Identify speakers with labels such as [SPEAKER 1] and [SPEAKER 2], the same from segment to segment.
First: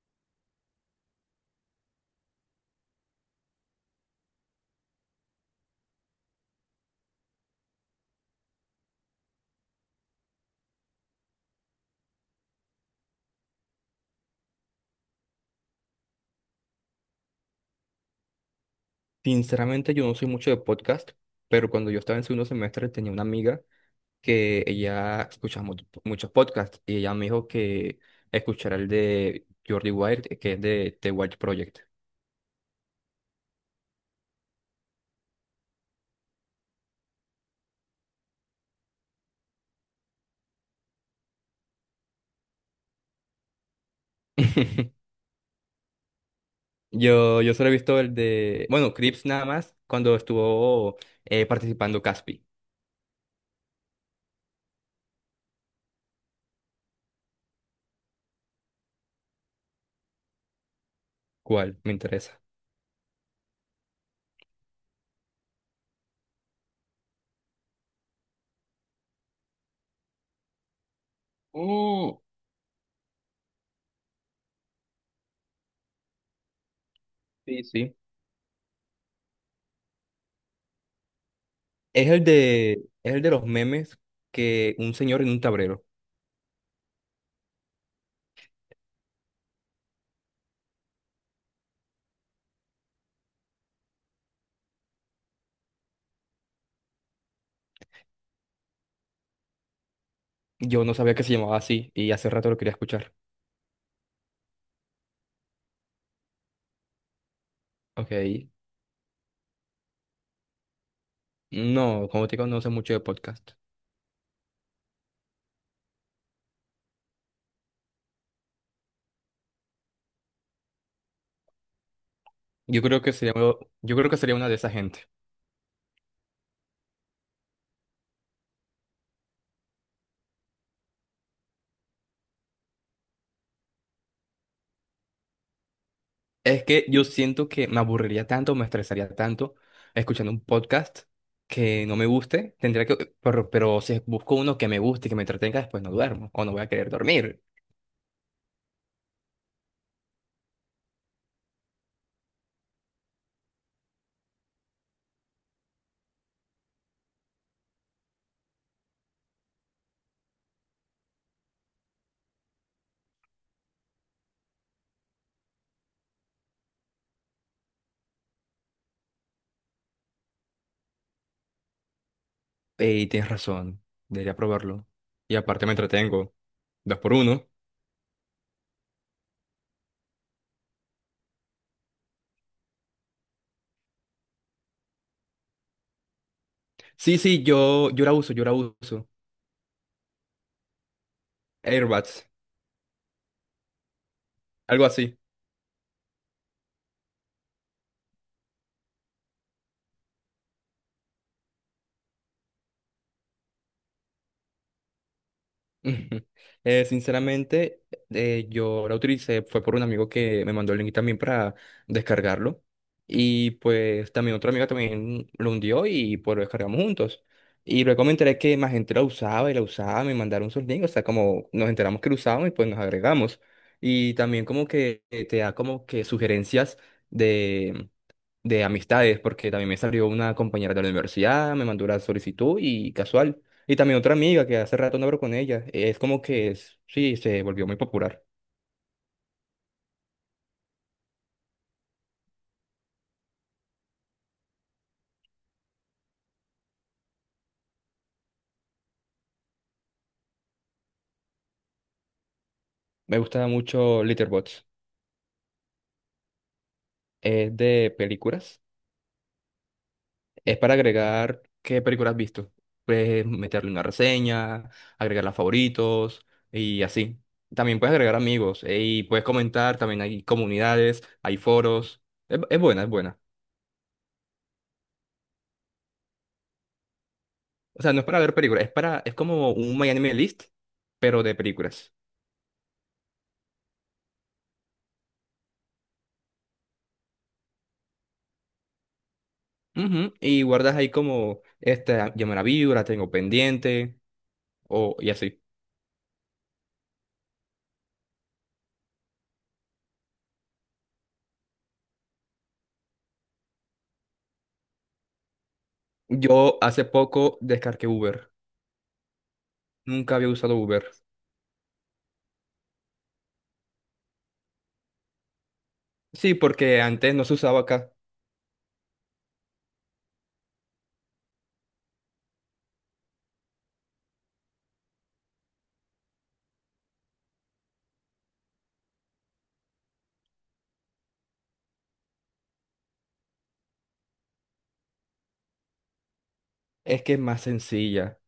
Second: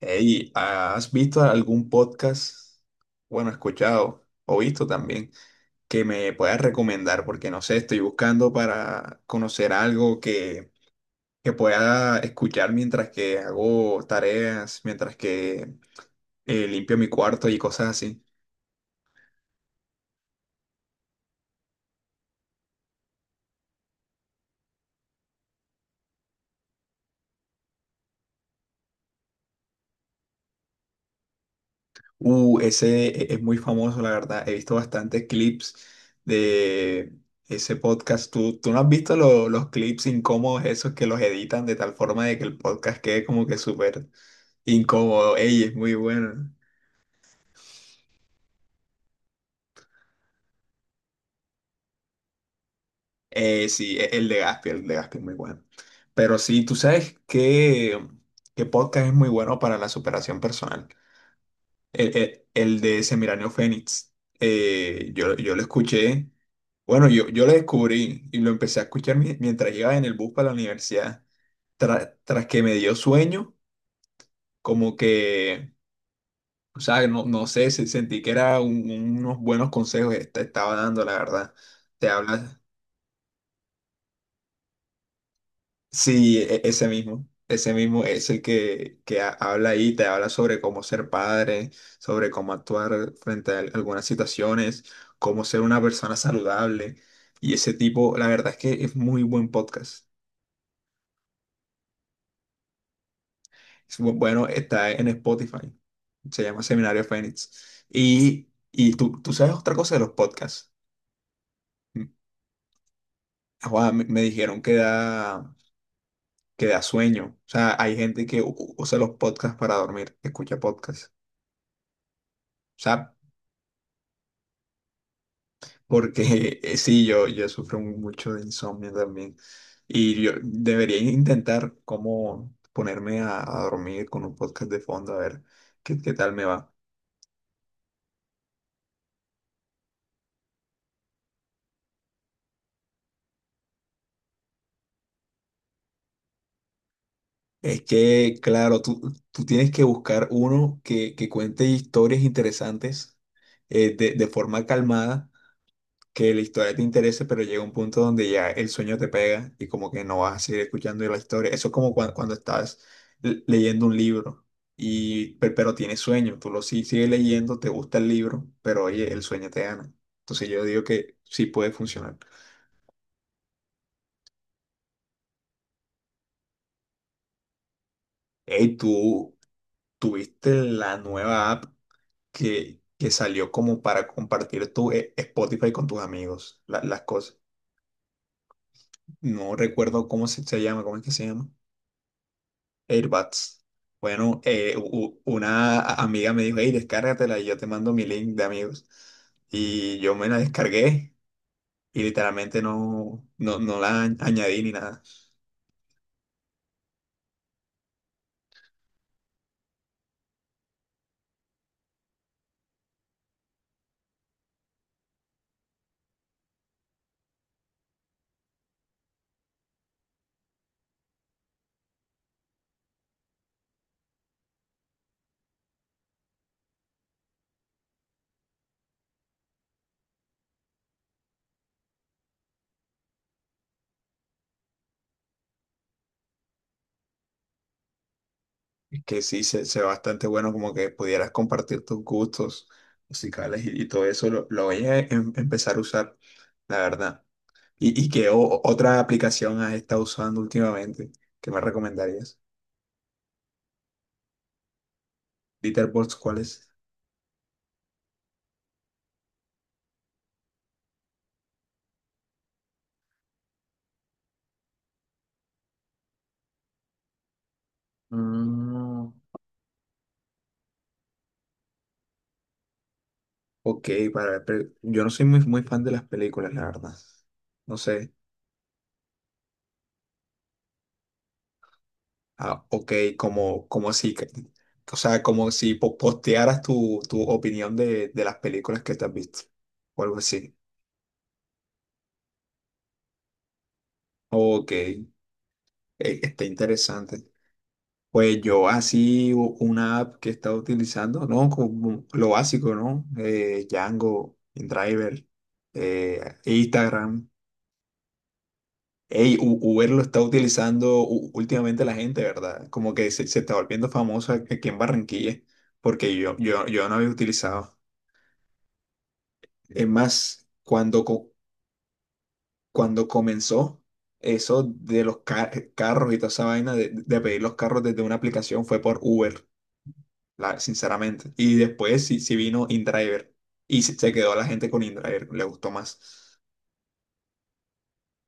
[SPEAKER 1] Hey, ¿has visto algún podcast? Bueno, escuchado o visto también que me puedas recomendar, porque no sé, estoy buscando para conocer algo que pueda escuchar mientras que hago tareas, mientras que limpio mi cuarto y cosas así.
[SPEAKER 2] Sinceramente, yo no soy mucho de podcast, pero cuando yo estaba en segundo semestre tenía una amiga que ella escuchaba muchos podcasts y ella me dijo que escuchara el de Jordi Wild, que es de The Wild Project.
[SPEAKER 1] Ese es muy famoso, la verdad. He visto bastantes clips de ese podcast. ¿Tú no has visto los clips incómodos esos que los editan de tal forma de que el podcast quede como que súper incómodo? Ella es muy buena.
[SPEAKER 2] Yo solo he visto el de, bueno, Crips nada más, cuando estuvo participando Caspi.
[SPEAKER 1] Sí, el de Gaspi es muy bueno. Pero sí, tú sabes que podcast es muy bueno para la superación personal.
[SPEAKER 2] ¿Cuál? Me
[SPEAKER 1] El,
[SPEAKER 2] interesa.
[SPEAKER 1] el de Semiranio Fénix. Yo lo escuché, bueno, yo lo descubrí y lo empecé a escuchar mientras iba en el bus para la universidad. Tra-
[SPEAKER 2] Mm,
[SPEAKER 1] tras que me dio sueño, como que, o sea, no
[SPEAKER 2] sí,
[SPEAKER 1] sé,
[SPEAKER 2] sí.
[SPEAKER 1] sentí que era unos buenos consejos que te estaba dando, la verdad. Te
[SPEAKER 2] Es el
[SPEAKER 1] hablas.
[SPEAKER 2] de, es el de los memes que un señor en un tablero.
[SPEAKER 1] Sí, ese mismo es el que habla ahí, te habla sobre cómo ser padre, sobre cómo actuar frente a algunas situaciones, cómo ser una persona saludable. Y ese tipo, la verdad es que es muy buen podcast.
[SPEAKER 2] Yo no sabía que se llamaba así y hace rato lo quería escuchar.
[SPEAKER 1] Es bueno, está en Spotify, se llama Seminario Fénix. Y,
[SPEAKER 2] Ok.
[SPEAKER 1] y tú sabes otra cosa de los podcasts. Mm,
[SPEAKER 2] No, como te digo, no sé mucho de podcast.
[SPEAKER 1] joda, me dijeron que da, que da. Sueño, o sea, hay gente que usa los podcasts para dormir, escucha podcasts. O
[SPEAKER 2] Yo creo que
[SPEAKER 1] sea,
[SPEAKER 2] sería, yo creo que sería una de esa gente.
[SPEAKER 1] porque sí, yo sufro mucho de insomnio también. Y yo debería intentar cómo ponerme a dormir con un podcast de fondo, a ver qué, qué tal me
[SPEAKER 2] Es
[SPEAKER 1] va.
[SPEAKER 2] que yo siento que me aburriría tanto, me estresaría tanto escuchando un podcast que no me guste. Tendría que, pero si busco uno que me guste, que me entretenga, después no duermo o no voy a querer dormir.
[SPEAKER 1] Es que, claro, tú tienes que buscar uno que cuente historias interesantes de forma calmada, que la historia te interese, pero llega un punto donde ya el sueño te pega y como que no vas a seguir escuchando la historia. Eso es como cuando estás leyendo un libro, y, pero tienes sueño, tú lo sigues leyendo, te gusta el libro, pero oye, el sueño te gana. Entonces yo digo que sí puede funcionar.
[SPEAKER 2] Y tienes razón, debería probarlo. Y aparte me entretengo. Dos por uno.
[SPEAKER 1] Hey, tú tuviste la nueva app que salió como para compartir tu Spotify con tus amigos, las
[SPEAKER 2] Sí,
[SPEAKER 1] cosas.
[SPEAKER 2] sí, yo la uso, yo la uso.
[SPEAKER 1] No recuerdo cómo se llama, ¿cómo es que se llama?
[SPEAKER 2] Airbuds,
[SPEAKER 1] AirBuds. Bueno,
[SPEAKER 2] algo así.
[SPEAKER 1] una amiga me dijo, hey, descárgatela y yo te mando mi link de amigos. Y yo me la descargué y literalmente no la añadí ni nada.
[SPEAKER 2] Ujú. Sinceramente, yo la utilicé, fue por un amigo que me mandó el link también para descargarlo. Y pues también otro amigo también lo hundió y pues lo descargamos juntos. Y luego me enteré que más gente la usaba y la usaba, me mandaron sus links, o sea, como nos enteramos que lo usaban y pues nos agregamos. Y también como que te da como que sugerencias de de amistades, porque también me salió una compañera de la universidad, me mandó la solicitud y casual. Y también otra amiga que hace rato no hablo con ella. Es como que es, sí, se volvió muy popular.
[SPEAKER 1] Es que sí, se ve bastante bueno, como que pudieras compartir tus gustos musicales y todo eso. Lo voy a empezar a usar, la verdad. ¿Y qué otra aplicación has estado usando últimamente que me recomendarías?
[SPEAKER 2] Me gusta mucho Letterboxd.
[SPEAKER 1] Litterboxd, ¿cuál es?
[SPEAKER 2] Es de películas. Es para agregar qué películas has visto. Puedes meterle una reseña, agregar las favoritos y así. También puedes agregar amigos y
[SPEAKER 1] Mm.
[SPEAKER 2] puedes comentar. También hay comunidades, hay foros. Es buena, es buena.
[SPEAKER 1] Ok, para ver, pero yo no soy muy, muy fan de las películas, la verdad. No
[SPEAKER 2] O sea, no es
[SPEAKER 1] sé.
[SPEAKER 2] para ver películas, es para, es como un My Anime List, pero de películas.
[SPEAKER 1] Ah, ok, como, como si, o sea, como si postearas tu opinión de las películas que te has visto. O
[SPEAKER 2] Ujú,
[SPEAKER 1] algo
[SPEAKER 2] y
[SPEAKER 1] así.
[SPEAKER 2] guardas ahí como, esta, ya me la vi, la tengo pendiente,
[SPEAKER 1] Ok,
[SPEAKER 2] o y así.
[SPEAKER 1] está interesante. Pues yo así una app que he estado utilizando, ¿no? Como lo básico, ¿no? Django, InDriver,
[SPEAKER 2] Yo hace
[SPEAKER 1] Instagram.
[SPEAKER 2] poco descargué Uber.
[SPEAKER 1] Ey, Uber lo
[SPEAKER 2] Nunca
[SPEAKER 1] está
[SPEAKER 2] había usado Uber.
[SPEAKER 1] utilizando últimamente la gente, ¿verdad? Como que se está volviendo famosa aquí en Barranquilla, porque
[SPEAKER 2] Sí,
[SPEAKER 1] yo, yo,
[SPEAKER 2] porque
[SPEAKER 1] yo no había
[SPEAKER 2] antes no se usaba
[SPEAKER 1] utilizado.
[SPEAKER 2] acá.
[SPEAKER 1] Es más, cuando, cuando comenzó eso de los carros y toda esa vaina de pedir los carros desde una aplicación, fue por Uber, la, sinceramente. Y después sí, sí vino InDriver y se quedó la gente con InDriver, le gustó más.
[SPEAKER 2] Es que es más sencilla.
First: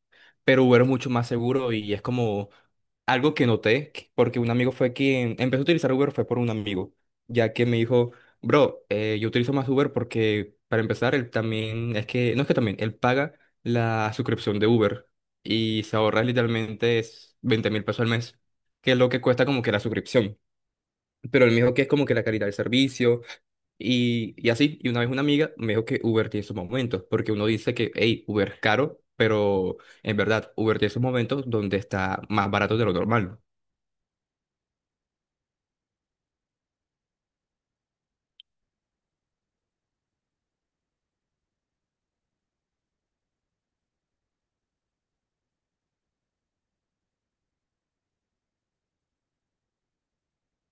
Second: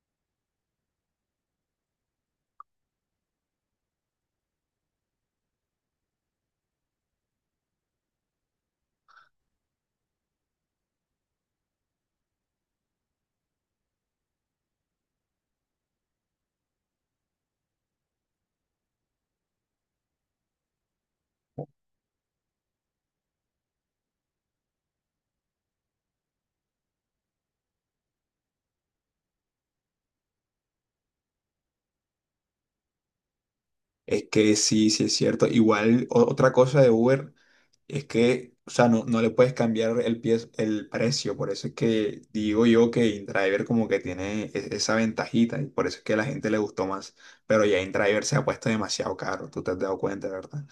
[SPEAKER 2] Pero Uber es mucho más seguro y es como algo que noté, que, porque un amigo fue quien empezó a utilizar Uber fue por un amigo, ya que me dijo, bro, yo utilizo más Uber porque para empezar, él también, es que, no es que también, él paga la suscripción de Uber y se ahorra literalmente es 20 mil pesos al mes, que es lo que cuesta como que la suscripción. Pero él me dijo que es como que la calidad del servicio y así, y una vez una amiga me dijo que Uber tiene sus momentos, porque uno dice que, hey, Uber es caro, pero en verdad, Uber tiene sus momentos donde está más barato de lo normal.
[SPEAKER 1] Es que sí, sí es cierto. Igual otra cosa de Uber. Es que, o sea, no le puedes cambiar el, el precio, por eso es que digo yo que InDriver como que tiene esa ventajita y por eso es que a la gente le gustó más, pero ya InDriver se ha puesto demasiado caro, tú te has dado cuenta, ¿verdad?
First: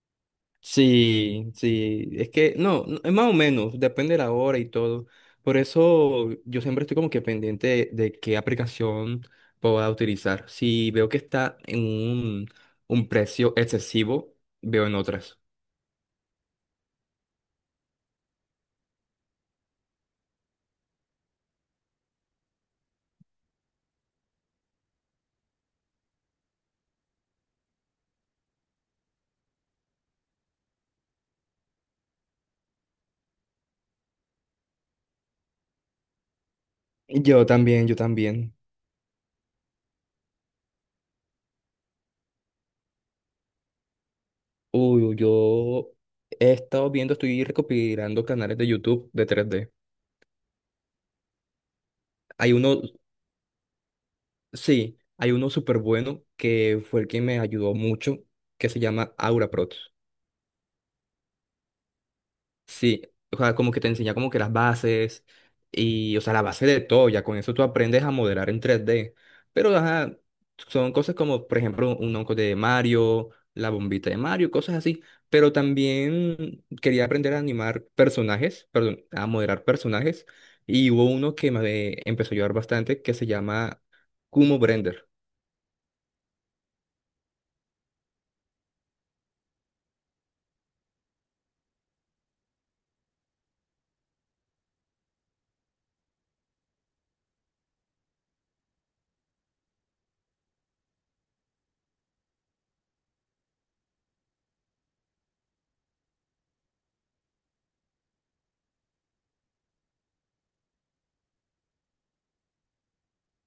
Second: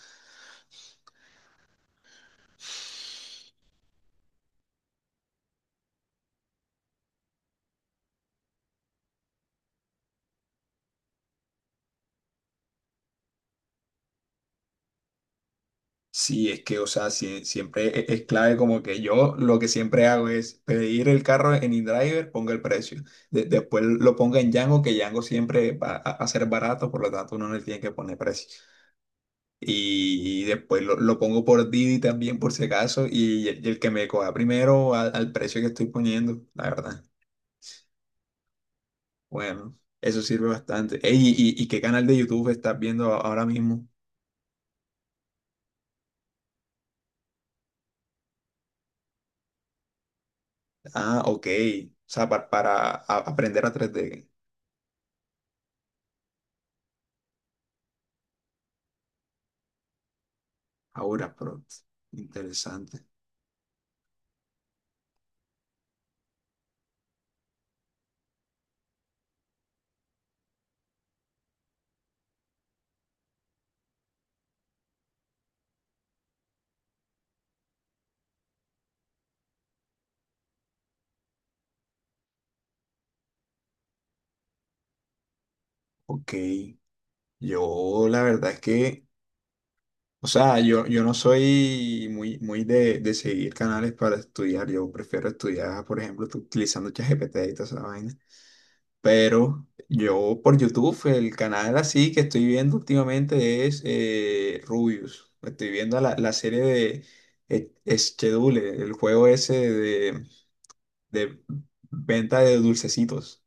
[SPEAKER 2] Sí, sí, es que no, no, es más o menos, depende de la hora y todo. Por eso yo siempre estoy como que pendiente de qué aplicación pueda utilizar. Si veo que está en un precio excesivo, veo en otras.
[SPEAKER 1] Sí, es que, o sea, siempre es clave, como que yo lo que siempre hago es pedir el carro en InDriver, ponga el precio, después lo ponga en Django, que Django siempre va a ser barato, por lo tanto uno no le tiene que poner precio. Y después lo pongo por Didi también, por si acaso. Y, el que me coja primero al precio que estoy poniendo, la verdad.
[SPEAKER 2] Yo también, yo también.
[SPEAKER 1] Bueno, eso sirve bastante. Ey, y, y qué canal de YouTube estás viendo ahora mismo?
[SPEAKER 2] Uy, yo he estado viendo, estoy recopilando canales de YouTube de tres d.
[SPEAKER 1] Ah, ok. O sea,
[SPEAKER 2] Hay
[SPEAKER 1] para
[SPEAKER 2] uno,
[SPEAKER 1] aprender a 3D.
[SPEAKER 2] sí, hay uno súper bueno que fue el que me ayudó mucho, que se llama Aura Prot.
[SPEAKER 1] Ahora, pero
[SPEAKER 2] Sí,
[SPEAKER 1] interesante.
[SPEAKER 2] o sea, como que te enseña como que las bases y, o sea, la base de todo, ya con eso tú aprendes a modelar en tres d. Pero, ajá, son cosas como, por ejemplo, un onco de Mario, la bombita de Mario, cosas así. Pero también quería aprender a animar personajes, perdón, a modelar personajes. Y hubo uno que me empezó a ayudar bastante que se llama Kumo Brender.
[SPEAKER 1] Ok. Yo la verdad es que, o sea, yo no soy muy, muy de seguir canales para estudiar. Yo prefiero estudiar, por ejemplo, utilizando ChatGPT y toda esa vaina. Pero yo por YouTube, el canal así que estoy viendo últimamente es Rubius. Estoy viendo la serie de eh, Schedule, el juego ese de venta de dulcecitos.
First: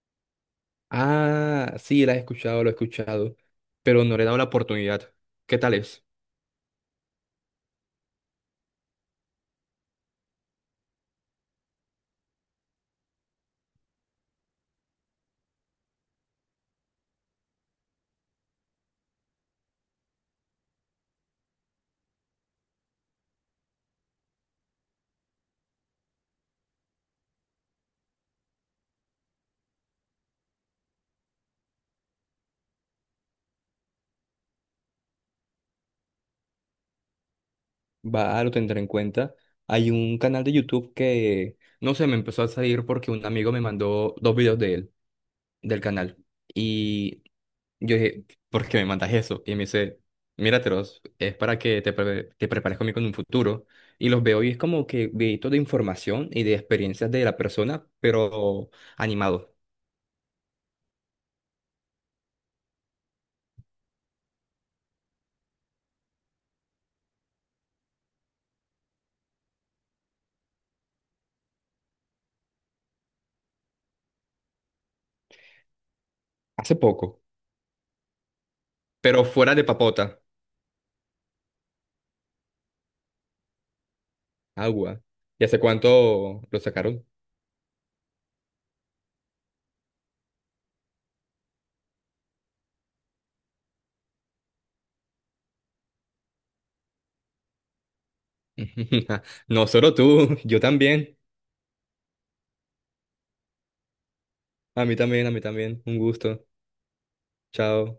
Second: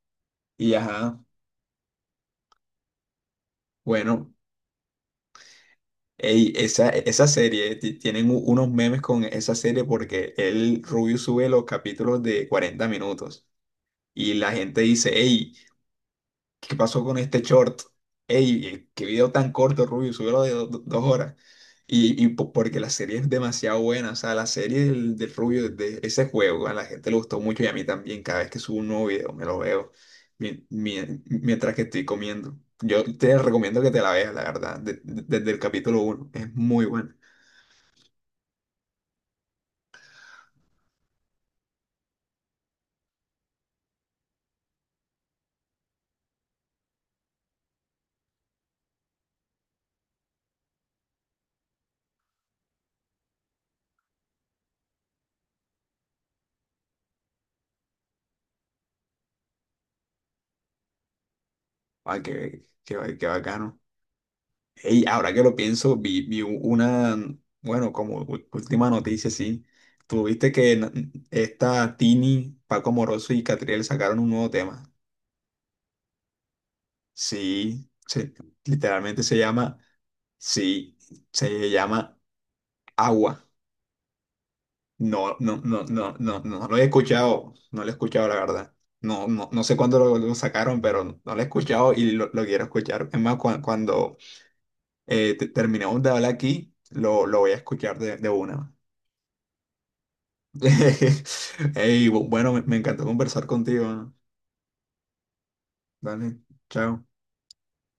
[SPEAKER 1] Y ajá,
[SPEAKER 2] Ah, sí, la he escuchado, lo he escuchado, pero no le he
[SPEAKER 1] bueno,
[SPEAKER 2] dado la oportunidad. ¿Qué tal es?
[SPEAKER 1] ey, esa serie, tienen unos memes con esa serie porque el Rubius sube los capítulos de 40 minutos. Y la gente dice, hey, ¿qué pasó con este short? Ey, qué video tan corto, Rubio, subió de 2 horas. Y porque la serie es demasiado buena, o sea, la serie del Rubio, de ese juego, a la gente le gustó mucho y a mí también, cada vez que subo un nuevo video me lo veo mientras que estoy comiendo. Yo te recomiendo que te la veas, la verdad, desde el capítulo 1 es muy buena.
[SPEAKER 2] Va, lo tendré en cuenta. Hay un canal de YouTube que, no sé, me empezó a salir porque un amigo me mandó dos videos de él, del canal. Y yo dije, ¿por qué me mandas eso? Y me dice, míratelos, es para que te, te prepares conmigo en un futuro. Y los veo y es como que videitos de información y de experiencias de la persona, pero animado.
[SPEAKER 1] Ay, qué bacano. Ey, ahora que lo pienso, vi una, bueno, como última noticia, sí. Tuviste que na- Esta Tini, Paco Moroso y Catriel sacaron un nuevo tema.
[SPEAKER 2] Hace poco,
[SPEAKER 1] Sí, literalmente
[SPEAKER 2] pero
[SPEAKER 1] se
[SPEAKER 2] fuera de
[SPEAKER 1] llama,
[SPEAKER 2] papota,
[SPEAKER 1] sí, se llama Agua.
[SPEAKER 2] agua.
[SPEAKER 1] No,
[SPEAKER 2] ¿Y
[SPEAKER 1] no,
[SPEAKER 2] hace
[SPEAKER 1] no, no, no,
[SPEAKER 2] cuánto lo
[SPEAKER 1] no, lo he
[SPEAKER 2] sacaron?
[SPEAKER 1] escuchado, no lo he escuchado, la verdad. No, no, no sé cuándo lo sacaron, pero no lo he escuchado y lo quiero escuchar. Es más, cuando terminemos de hablar aquí, lo voy a escuchar de una.
[SPEAKER 2] No solo tú, yo también.
[SPEAKER 1] Ey, bueno, me encantó conversar contigo, ¿no?
[SPEAKER 2] A mí también, a mí también. Un
[SPEAKER 1] Dale,
[SPEAKER 2] gusto.
[SPEAKER 1] chao.
[SPEAKER 2] Chao.